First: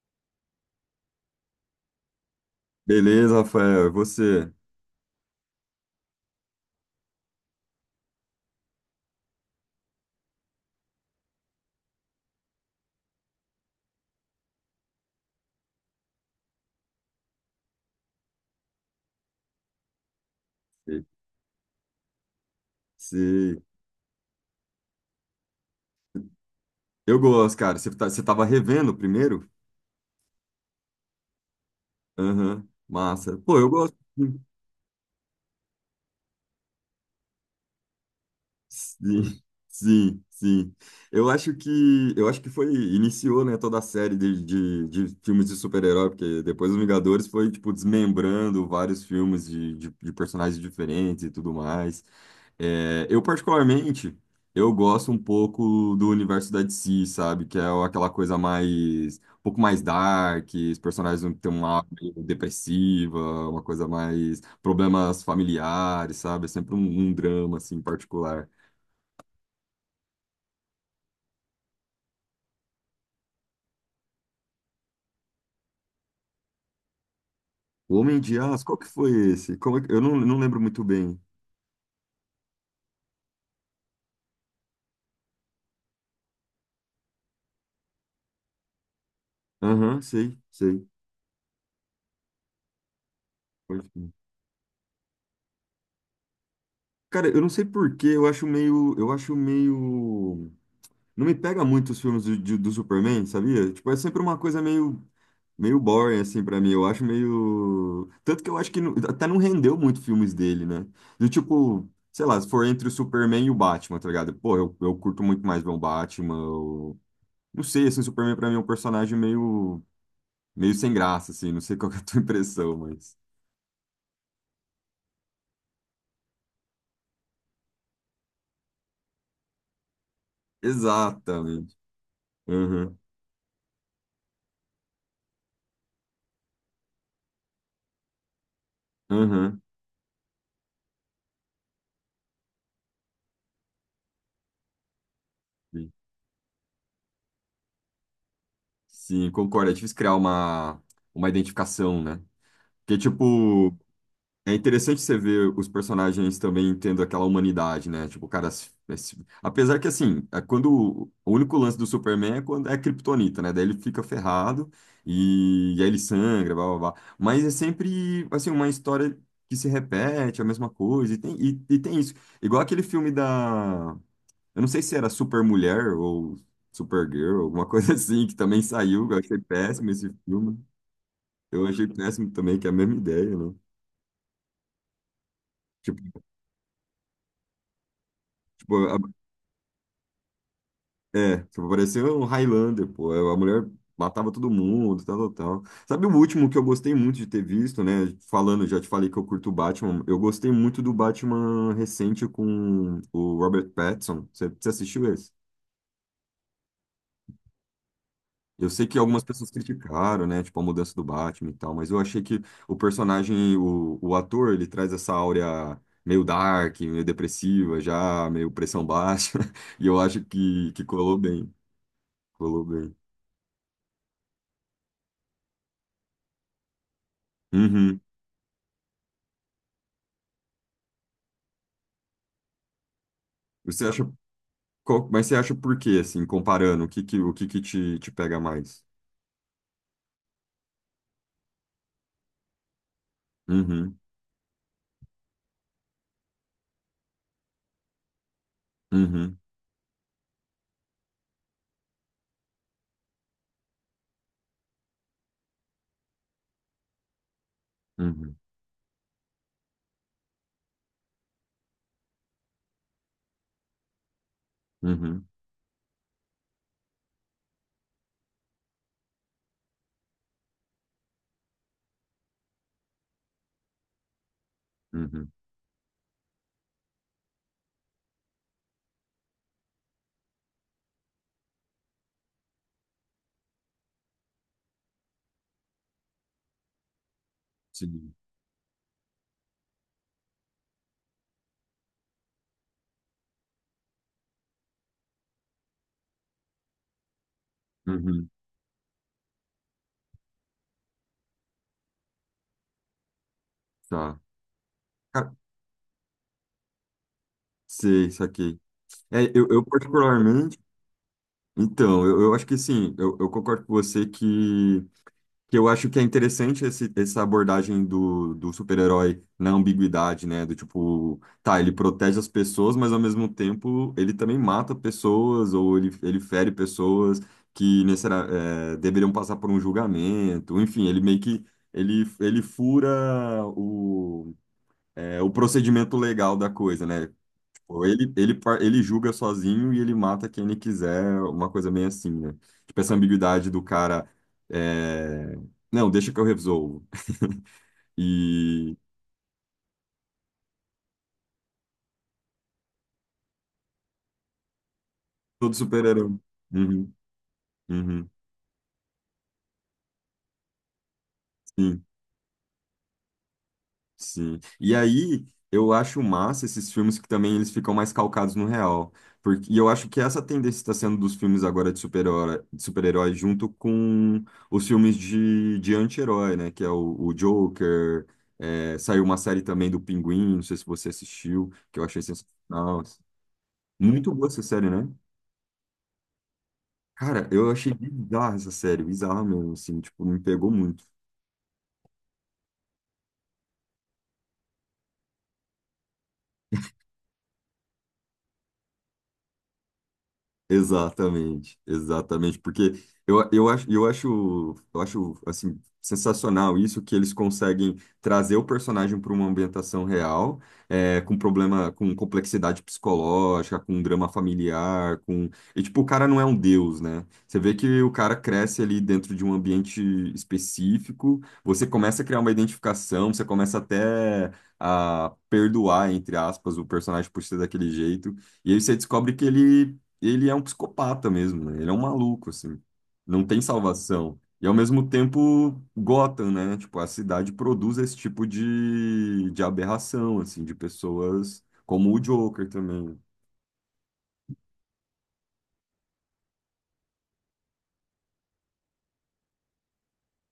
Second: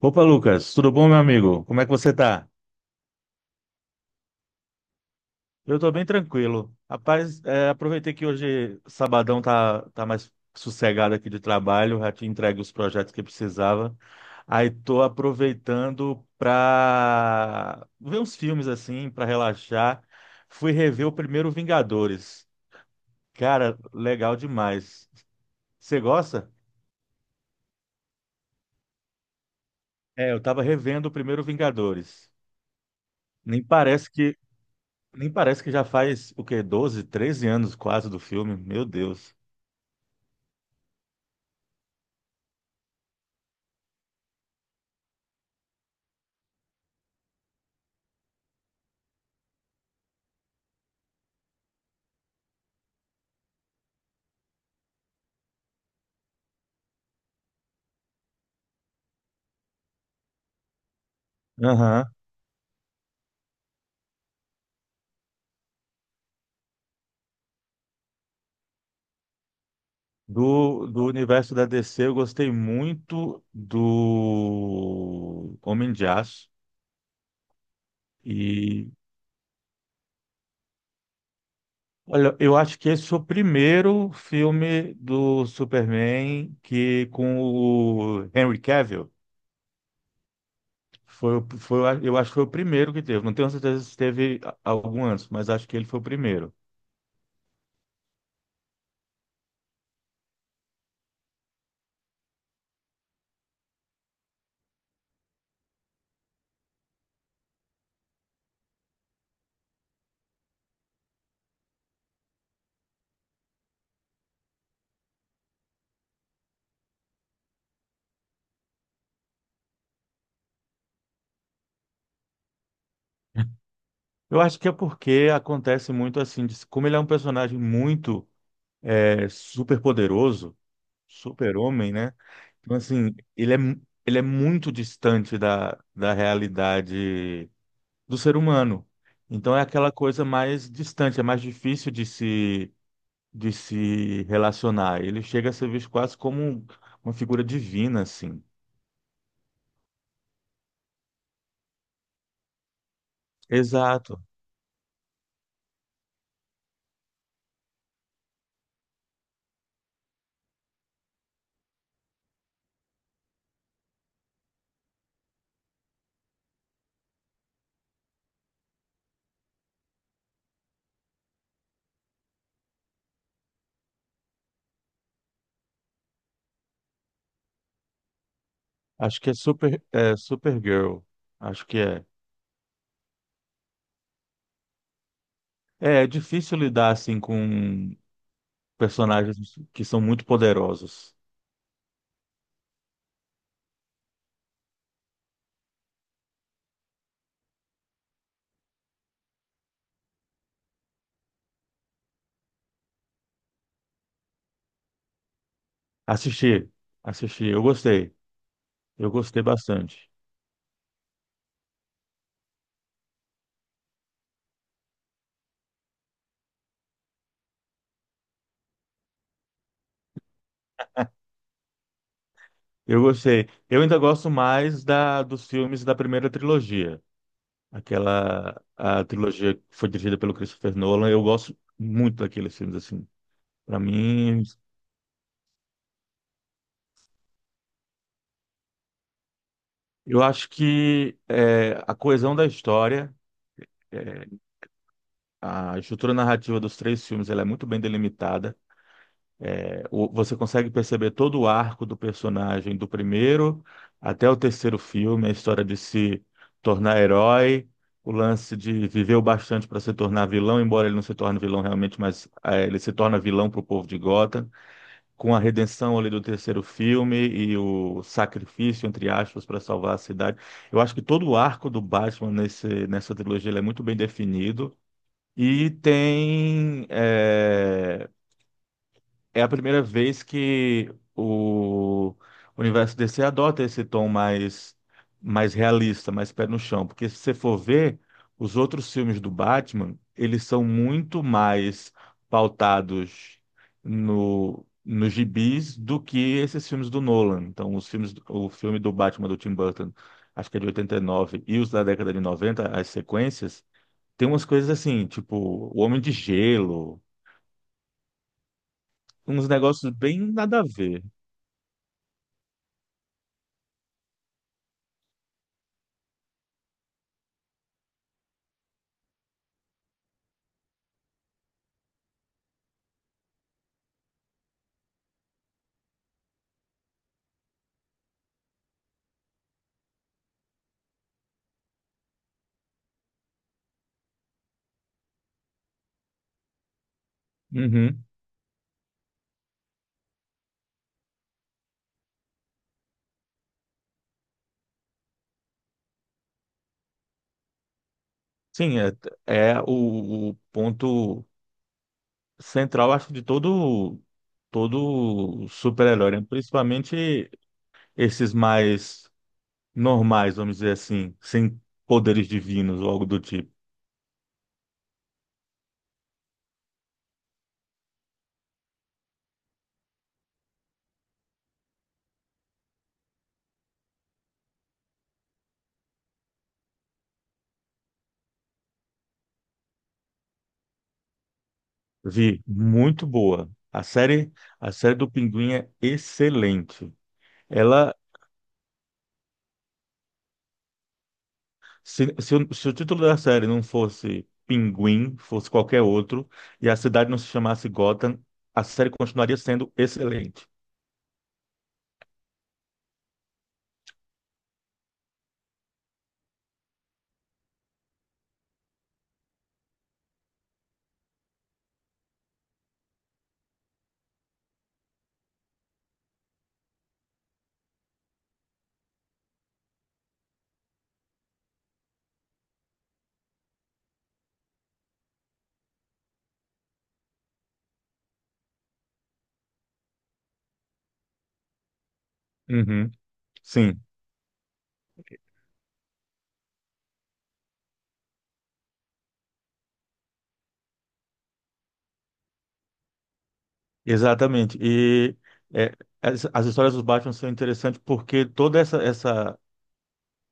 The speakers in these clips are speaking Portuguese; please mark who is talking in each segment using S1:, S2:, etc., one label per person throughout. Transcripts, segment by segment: S1: Opa, Lucas, tudo bom, meu amigo? Como é que você tá?
S2: Beleza, Rafael. E você?
S1: Eu tô bem tranquilo. Rapaz, aproveitei que hoje sabadão tá mais sossegado aqui de trabalho, já te entregue os projetos que precisava. Aí tô aproveitando pra ver uns filmes assim, pra relaxar. Fui
S2: E-
S1: rever o primeiro Vingadores.
S2: Se...
S1: Cara, legal demais. Você gosta?
S2: Eu gosto, cara. Você tá... Você tava revendo o primeiro?
S1: É, eu tava revendo o primeiro Vingadores.
S2: Aham. Massa. Pô,
S1: Nem
S2: eu gosto.
S1: parece que Nem parece que já faz, o quê? 12 13 anos quase do filme. Meu Deus.
S2: Sim, sim. Eu acho que foi iniciou, né, toda a série de filmes de super-herói, porque depois os Vingadores foi tipo desmembrando vários filmes de personagens diferentes e tudo mais. É, eu particularmente eu gosto um pouco do universo da DC, sabe, que é aquela coisa mais um pouco mais dark, os personagens têm uma aura
S1: Aham.
S2: meio depressiva, uma coisa mais problemas familiares, sabe? É sempre um drama assim particular.
S1: Do universo da DC, eu gostei muito do Homem de Aço.
S2: O Homem de Aço, qual que
S1: E,
S2: foi esse? Eu não lembro muito bem.
S1: olha, eu acho que esse foi o primeiro filme do Superman que com o Henry Cavill.
S2: Aham, sei, sei.
S1: Eu acho que foi o primeiro que teve. Não tenho
S2: Pode
S1: certeza se
S2: crer.
S1: teve algum antes, mas acho que ele foi o primeiro.
S2: Cara, eu não sei por quê, eu acho meio, não me pega muito os filmes do Superman, sabia? Tipo, é sempre uma coisa meio, meio boring assim pra mim. Eu acho meio, tanto que eu acho que não- até não rendeu muito filmes dele, né? Do tipo, sei lá, se for entre o Superman e o Batman, tá ligado? Pô, eu curto muito mais ver o Batman. Eu... Não sei, assim, o Superman pra mim é um personagem meio sem graça, assim, não sei qual que é a tua impressão, mas.
S1: Eu acho que é porque acontece muito assim, como ele é um personagem muito super poderoso,
S2: Exatamente.
S1: super-homem, né? Então,
S2: Uhum,
S1: assim, ele é muito distante da realidade do ser humano. Então,
S2: uhum.
S1: é aquela coisa mais distante, é mais difícil de se relacionar. Ele chega a ser visto
S2: Sim,
S1: quase como uma figura divina, assim.
S2: Sim, concordo. É difícil criar uma identificação, né? Porque, tipo,
S1: Exato.
S2: é interessante você ver os personagens também tendo aquela humanidade, né? Tipo, o cara. Apesar que, assim, é quando. O único lance do Superman é quando é a Kryptonita, né? Daí ele fica ferrado e aí ele sangra, blá blá blá. Mas é sempre, assim, uma história que se repete, a mesma coisa. E tem isso. Igual aquele filme da. Eu não sei se era Super Mulher ou Supergirl, alguma coisa assim, que também saiu. Eu
S1: Acho que é
S2: achei
S1: super,
S2: péssimo esse
S1: é
S2: filme.
S1: Supergirl.
S2: Eu
S1: Acho que
S2: achei
S1: é.
S2: péssimo também, que é a mesma ideia, né?
S1: É, é
S2: Tipo,
S1: difícil lidar, assim, com
S2: tipo,
S1: personagens que são muito poderosos.
S2: é, tipo, parecia um Highlander, pô. É, a mulher matava todo mundo, tal, tal, tal. Sabe o último que eu gostei muito de ter visto, né? Falando, já te falei que eu curto o Batman. Eu gostei muito do Batman recente com o Robert Pattinson. Você assistiu esse?
S1: Assisti, assisti,
S2: Eu sei que
S1: eu
S2: algumas
S1: gostei
S2: pessoas
S1: bastante.
S2: criticaram, né? Tipo, a mudança do Batman e tal, mas eu achei que o personagem, o ator, ele traz essa áurea meio dark, meio depressiva, já meio pressão baixa. E eu acho que colou bem. Colou bem.
S1: Eu gostei. Eu ainda gosto mais da dos filmes da primeira trilogia,
S2: Uhum.
S1: aquela a trilogia que foi dirigida pelo Christopher Nolan. Eu gosto muito daqueles filmes assim. Para
S2: Você acha.
S1: mim,
S2: Mas você acha por quê, assim, comparando, o que que te, te pega mais?
S1: eu acho que é, a coesão da história,
S2: Uhum,
S1: é, a estrutura narrativa dos três filmes, ela é muito bem delimitada.
S2: uhum,
S1: Você consegue perceber todo o arco do personagem do primeiro até o terceiro filme, a história de se tornar herói, o
S2: uhum,
S1: lance de viver o bastante para se tornar vilão, embora ele não se torne vilão realmente, mas ele se torna vilão para o povo de Gotham,
S2: uhum,
S1: com a redenção ali do terceiro filme e o sacrifício, entre aspas, para salvar a cidade. Eu acho que todo o arco do Batman nessa trilogia ele é muito bem definido.
S2: uhum,
S1: E tem é, é a primeira vez que o universo DC adota esse tom mais, mais realista, mais pé no chão. Porque se você for ver,
S2: sim,
S1: os outros filmes do Batman, eles são muito mais pautados no, nos gibis do que esses filmes do Nolan. Então,
S2: uhum,
S1: o filme do Batman do Tim Burton, acho que é de 89, e os da década de 90, as sequências,
S2: tá.
S1: tem umas coisas assim,
S2: Ca-
S1: tipo O Homem de Gelo,
S2: Sei, saquei. É, eu,
S1: uns
S2: eu
S1: negócios bem
S2: particularmente,
S1: nada a ver.
S2: então, eu acho que sim, eu concordo com você que eu acho que é interessante esse, essa abordagem do super-herói na ambiguidade, né? Do tipo, tá, ele protege as pessoas, mas ao mesmo tempo ele também mata pessoas ou ele fere pessoas que necessari- é, deveriam passar por um julgamento. Enfim, ele meio que ele fura o procedimento legal da coisa, né? Ou
S1: Uhum.
S2: ele julga sozinho e ele mata quem ele quiser, uma coisa bem assim, né? Tipo, essa ambiguidade do cara, é... Não, deixa que eu resolvo. e
S1: Sim, é, é o ponto central, acho, de todo
S2: todo super
S1: super-herói,
S2: herói.
S1: né? Principalmente esses mais normais, vamos dizer assim, sem poderes divinos ou algo do tipo.
S2: Sim. E aí, eu acho massa esses filmes que também eles ficam mais calcados no real. Porque, e eu acho que essa tendência está sendo dos filmes agora de super-herói junto com os filmes de anti-herói, né? Que é o Joker. É, saiu uma série também do Pinguim, não sei se você assistiu, que eu achei
S1: Vi,
S2: sensacional.
S1: muito boa.
S2: Muito boa essa série,
S1: A
S2: né?
S1: série do Pinguim é excelente.
S2: Cara, eu achei
S1: Ela,
S2: bizarra essa série, bizarra mesmo, assim, tipo, me pegou muito.
S1: se, o, se o título da série não fosse Pinguim, fosse qualquer outro, e a cidade não se chamasse Gotham, a série continuaria sendo excelente.
S2: Exatamente, exatamente, porque eu acho assim, sensacional isso que eles conseguem trazer o personagem para uma ambientação real, é, com problema, com complexidade psicológica, com drama familiar, com e tipo o cara não é um deus, né? Você vê que o cara cresce ali dentro de um ambiente específico, você começa a criar uma identificação, você começa até a perdoar, entre aspas, o personagem por ser daquele jeito. E aí você descobre que ele é um psicopata mesmo, né? Ele é um maluco, assim.
S1: Uhum.
S2: Não tem
S1: Sim,
S2: salvação. E ao mesmo tempo, Gotham, né? Tipo, a cidade produz esse tipo de aberração, assim, de pessoas como o Joker também.
S1: exatamente. E é, as histórias dos Batman são interessantes porque toda essa, essa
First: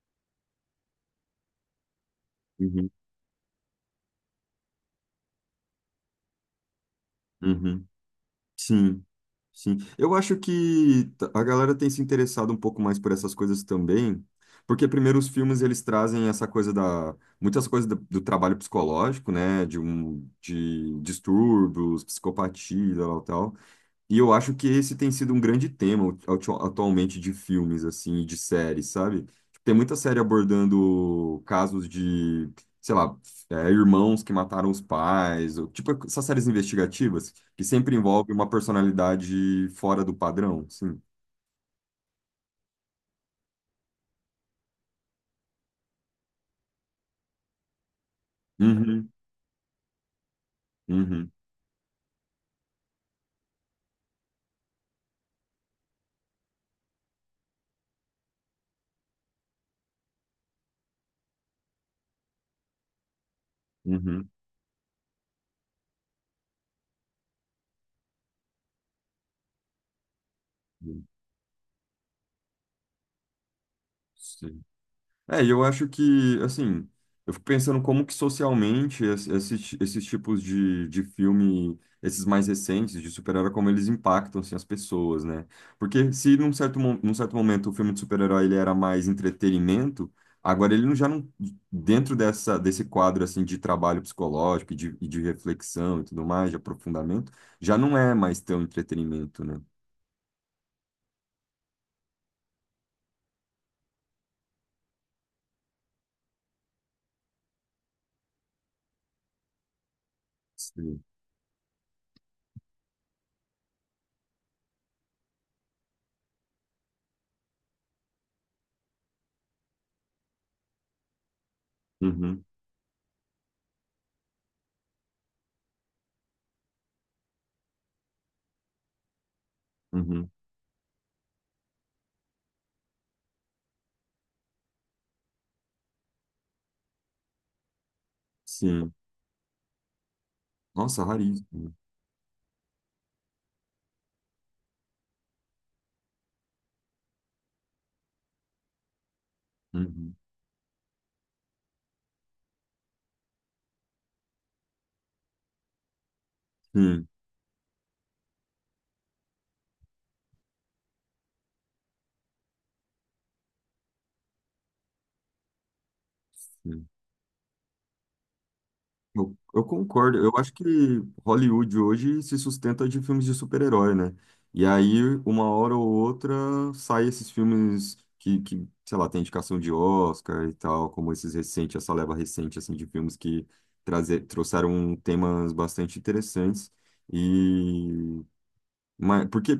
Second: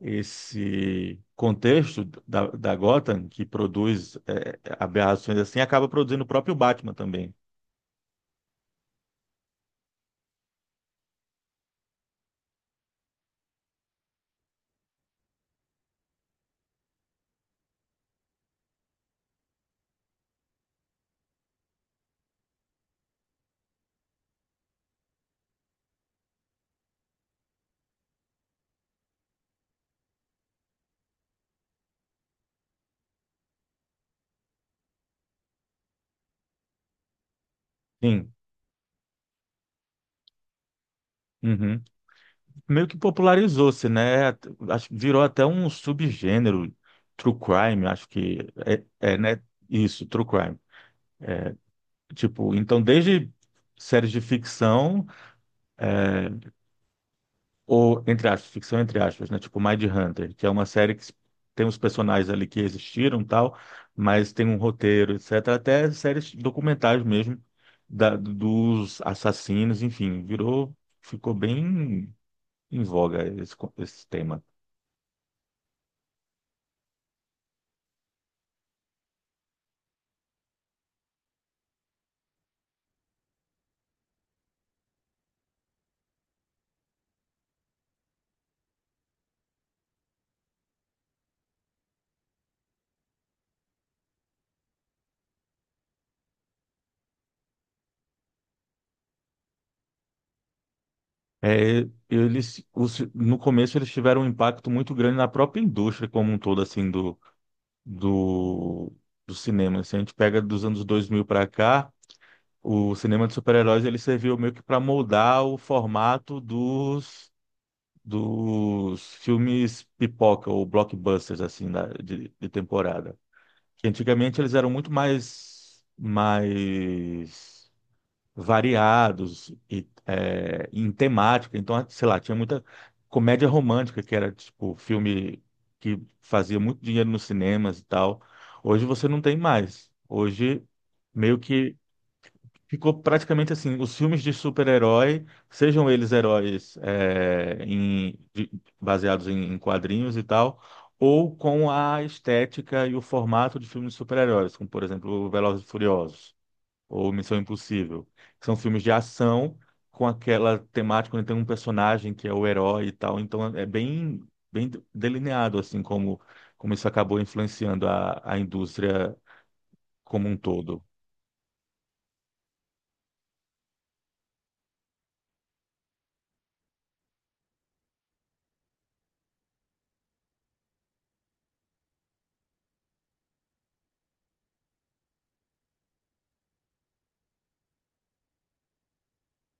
S1: esse contexto da
S2: Uhum,
S1: Gotham que produz é, aberrações assim acaba produzindo o próprio Batman também.
S2: uhum. Sim, sim. Eu acho que a galera tem se interessado um pouco mais por essas coisas também, porque primeiro os filmes eles trazem essa coisa da muitas coisas do trabalho psicológico, né, de um de distúrbios, psicopatia, tal, tal. E eu acho que esse tem sido um grande tema atualmente de filmes, assim, e de séries, sabe? Tipo, tem muita série abordando casos de, sei lá, é, irmãos que mataram os pais, ou, tipo essas séries investigativas, que sempre envolve
S1: Sim.
S2: uma personalidade fora do padrão, sim.
S1: Uhum. Meio que popularizou-se, né? Acho que virou até um subgênero, true crime, acho que
S2: Uhum,
S1: né? Isso, true crime.
S2: uhum,
S1: Tipo, então desde séries de ficção ou, entre aspas, ficção entre aspas, né? Tipo Mindhunter, que é uma série que tem os personagens ali que existiram e tal,
S2: uhum.
S1: mas tem um roteiro, etc. Até séries documentais mesmo dos assassinos, enfim, virou,
S2: Uhum.
S1: ficou bem em voga esse tema.
S2: Sim. É, e eu acho que, assim, eu fico pensando como que socialmente esses tipos de filme, esses mais recentes de super-herói, como eles impactam, assim, as pessoas, né? Porque se num certo, num certo momento o filme de super-herói ele era mais entretenimento, agora ele já não, dentro dessa, desse quadro, assim, de trabalho psicológico e de reflexão e tudo mais, de aprofundamento, já não é mais tão entretenimento, né?
S1: É, eles, no começo eles tiveram um impacto muito grande na própria indústria como um todo, assim, do, do cinema. Se a gente pega dos anos
S2: Sim.
S1: dois mil para cá, o cinema de super-heróis ele serviu meio que para moldar o formato dos, dos filmes pipoca ou blockbusters assim
S2: Uhum,
S1: de temporada. Que antigamente eles eram muito mais mais variados e
S2: uhum,
S1: é, em temática. Então, sei lá, tinha muita comédia romântica que era tipo filme que fazia muito dinheiro nos cinemas e tal. Hoje
S2: sim.
S1: você não tem mais. Hoje
S2: Nossa,
S1: meio
S2: raríssimo.
S1: que ficou praticamente assim, os filmes de super-herói, sejam eles heróis é, baseados em
S2: Uhum,
S1: quadrinhos e tal, ou com a estética e o formato de filmes de super-heróis, como por exemplo Velozes e Furiosos
S2: sim.
S1: ou Missão Impossível, que são filmes de ação com aquela temática onde tem um personagem que é o herói e tal, então é bem, bem delineado assim como, como isso acabou influenciando a indústria
S2: Eu concordo.
S1: como
S2: Eu
S1: um
S2: acho que
S1: todo.
S2: Hollywood hoje se sustenta de filmes de super-herói, né? E aí, uma hora ou outra, sai esses filmes que, sei lá, tem indicação de Oscar e tal, como esses recentes, essa leva recente, assim, de filmes que trouxeram temas bastante interessantes. E mas, porque,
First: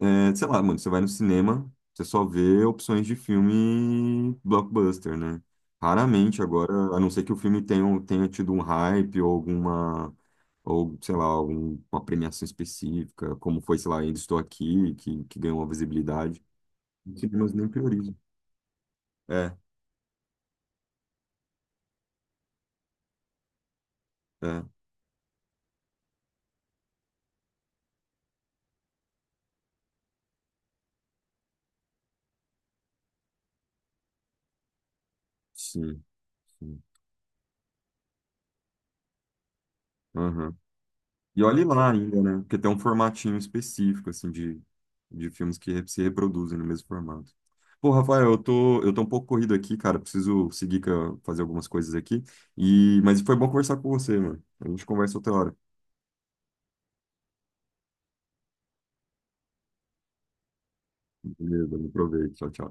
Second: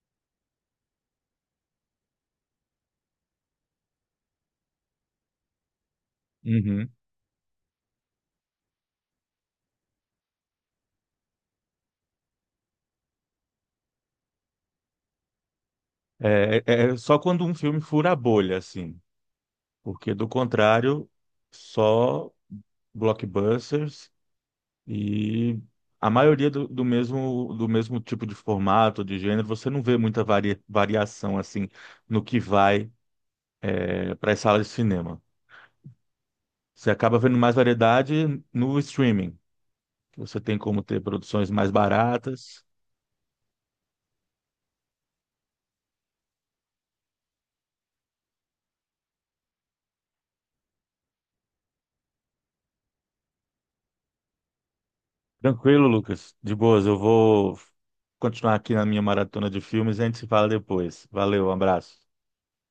S2: é, sei lá, mano, você vai no cinema, você só vê opções de filme blockbuster, né? Raramente agora, a não ser que o filme tenha, tenha tido um hype ou alguma, ou sei lá, alguma premiação específica, como foi, sei lá, Ainda Estou Aqui, que ganhou uma visibilidade.
S1: É, só
S2: Os
S1: quando
S2: cinemas
S1: um
S2: nem
S1: filme fura
S2: priorizam.
S1: a bolha, assim,
S2: É,
S1: porque do contrário, só blockbusters
S2: é,
S1: e a maioria do, do mesmo tipo de formato, de gênero, você não vê muita variação assim no que vai é, para as salas de cinema.
S2: sim, sim.
S1: Você acaba vendo mais variedade no streaming, que você
S2: Aham.
S1: tem como ter
S2: E
S1: produções
S2: olhe
S1: mais
S2: lá ainda, né? Porque
S1: baratas.
S2: tem um formatinho específico, assim, de filmes que se reproduzem no mesmo formato. Pô, Rafael, eu tô um pouco corrido aqui, cara. Preciso seguir fazer algumas coisas aqui. E, mas foi bom conversar com você, mano. A gente conversa outra hora.
S1: Tranquilo, Lucas. De boas, eu vou continuar aqui na minha maratona de filmes e a gente se fala depois. Valeu, um
S2: Beleza,
S1: abraço.
S2: aproveite. Tchau, tchau.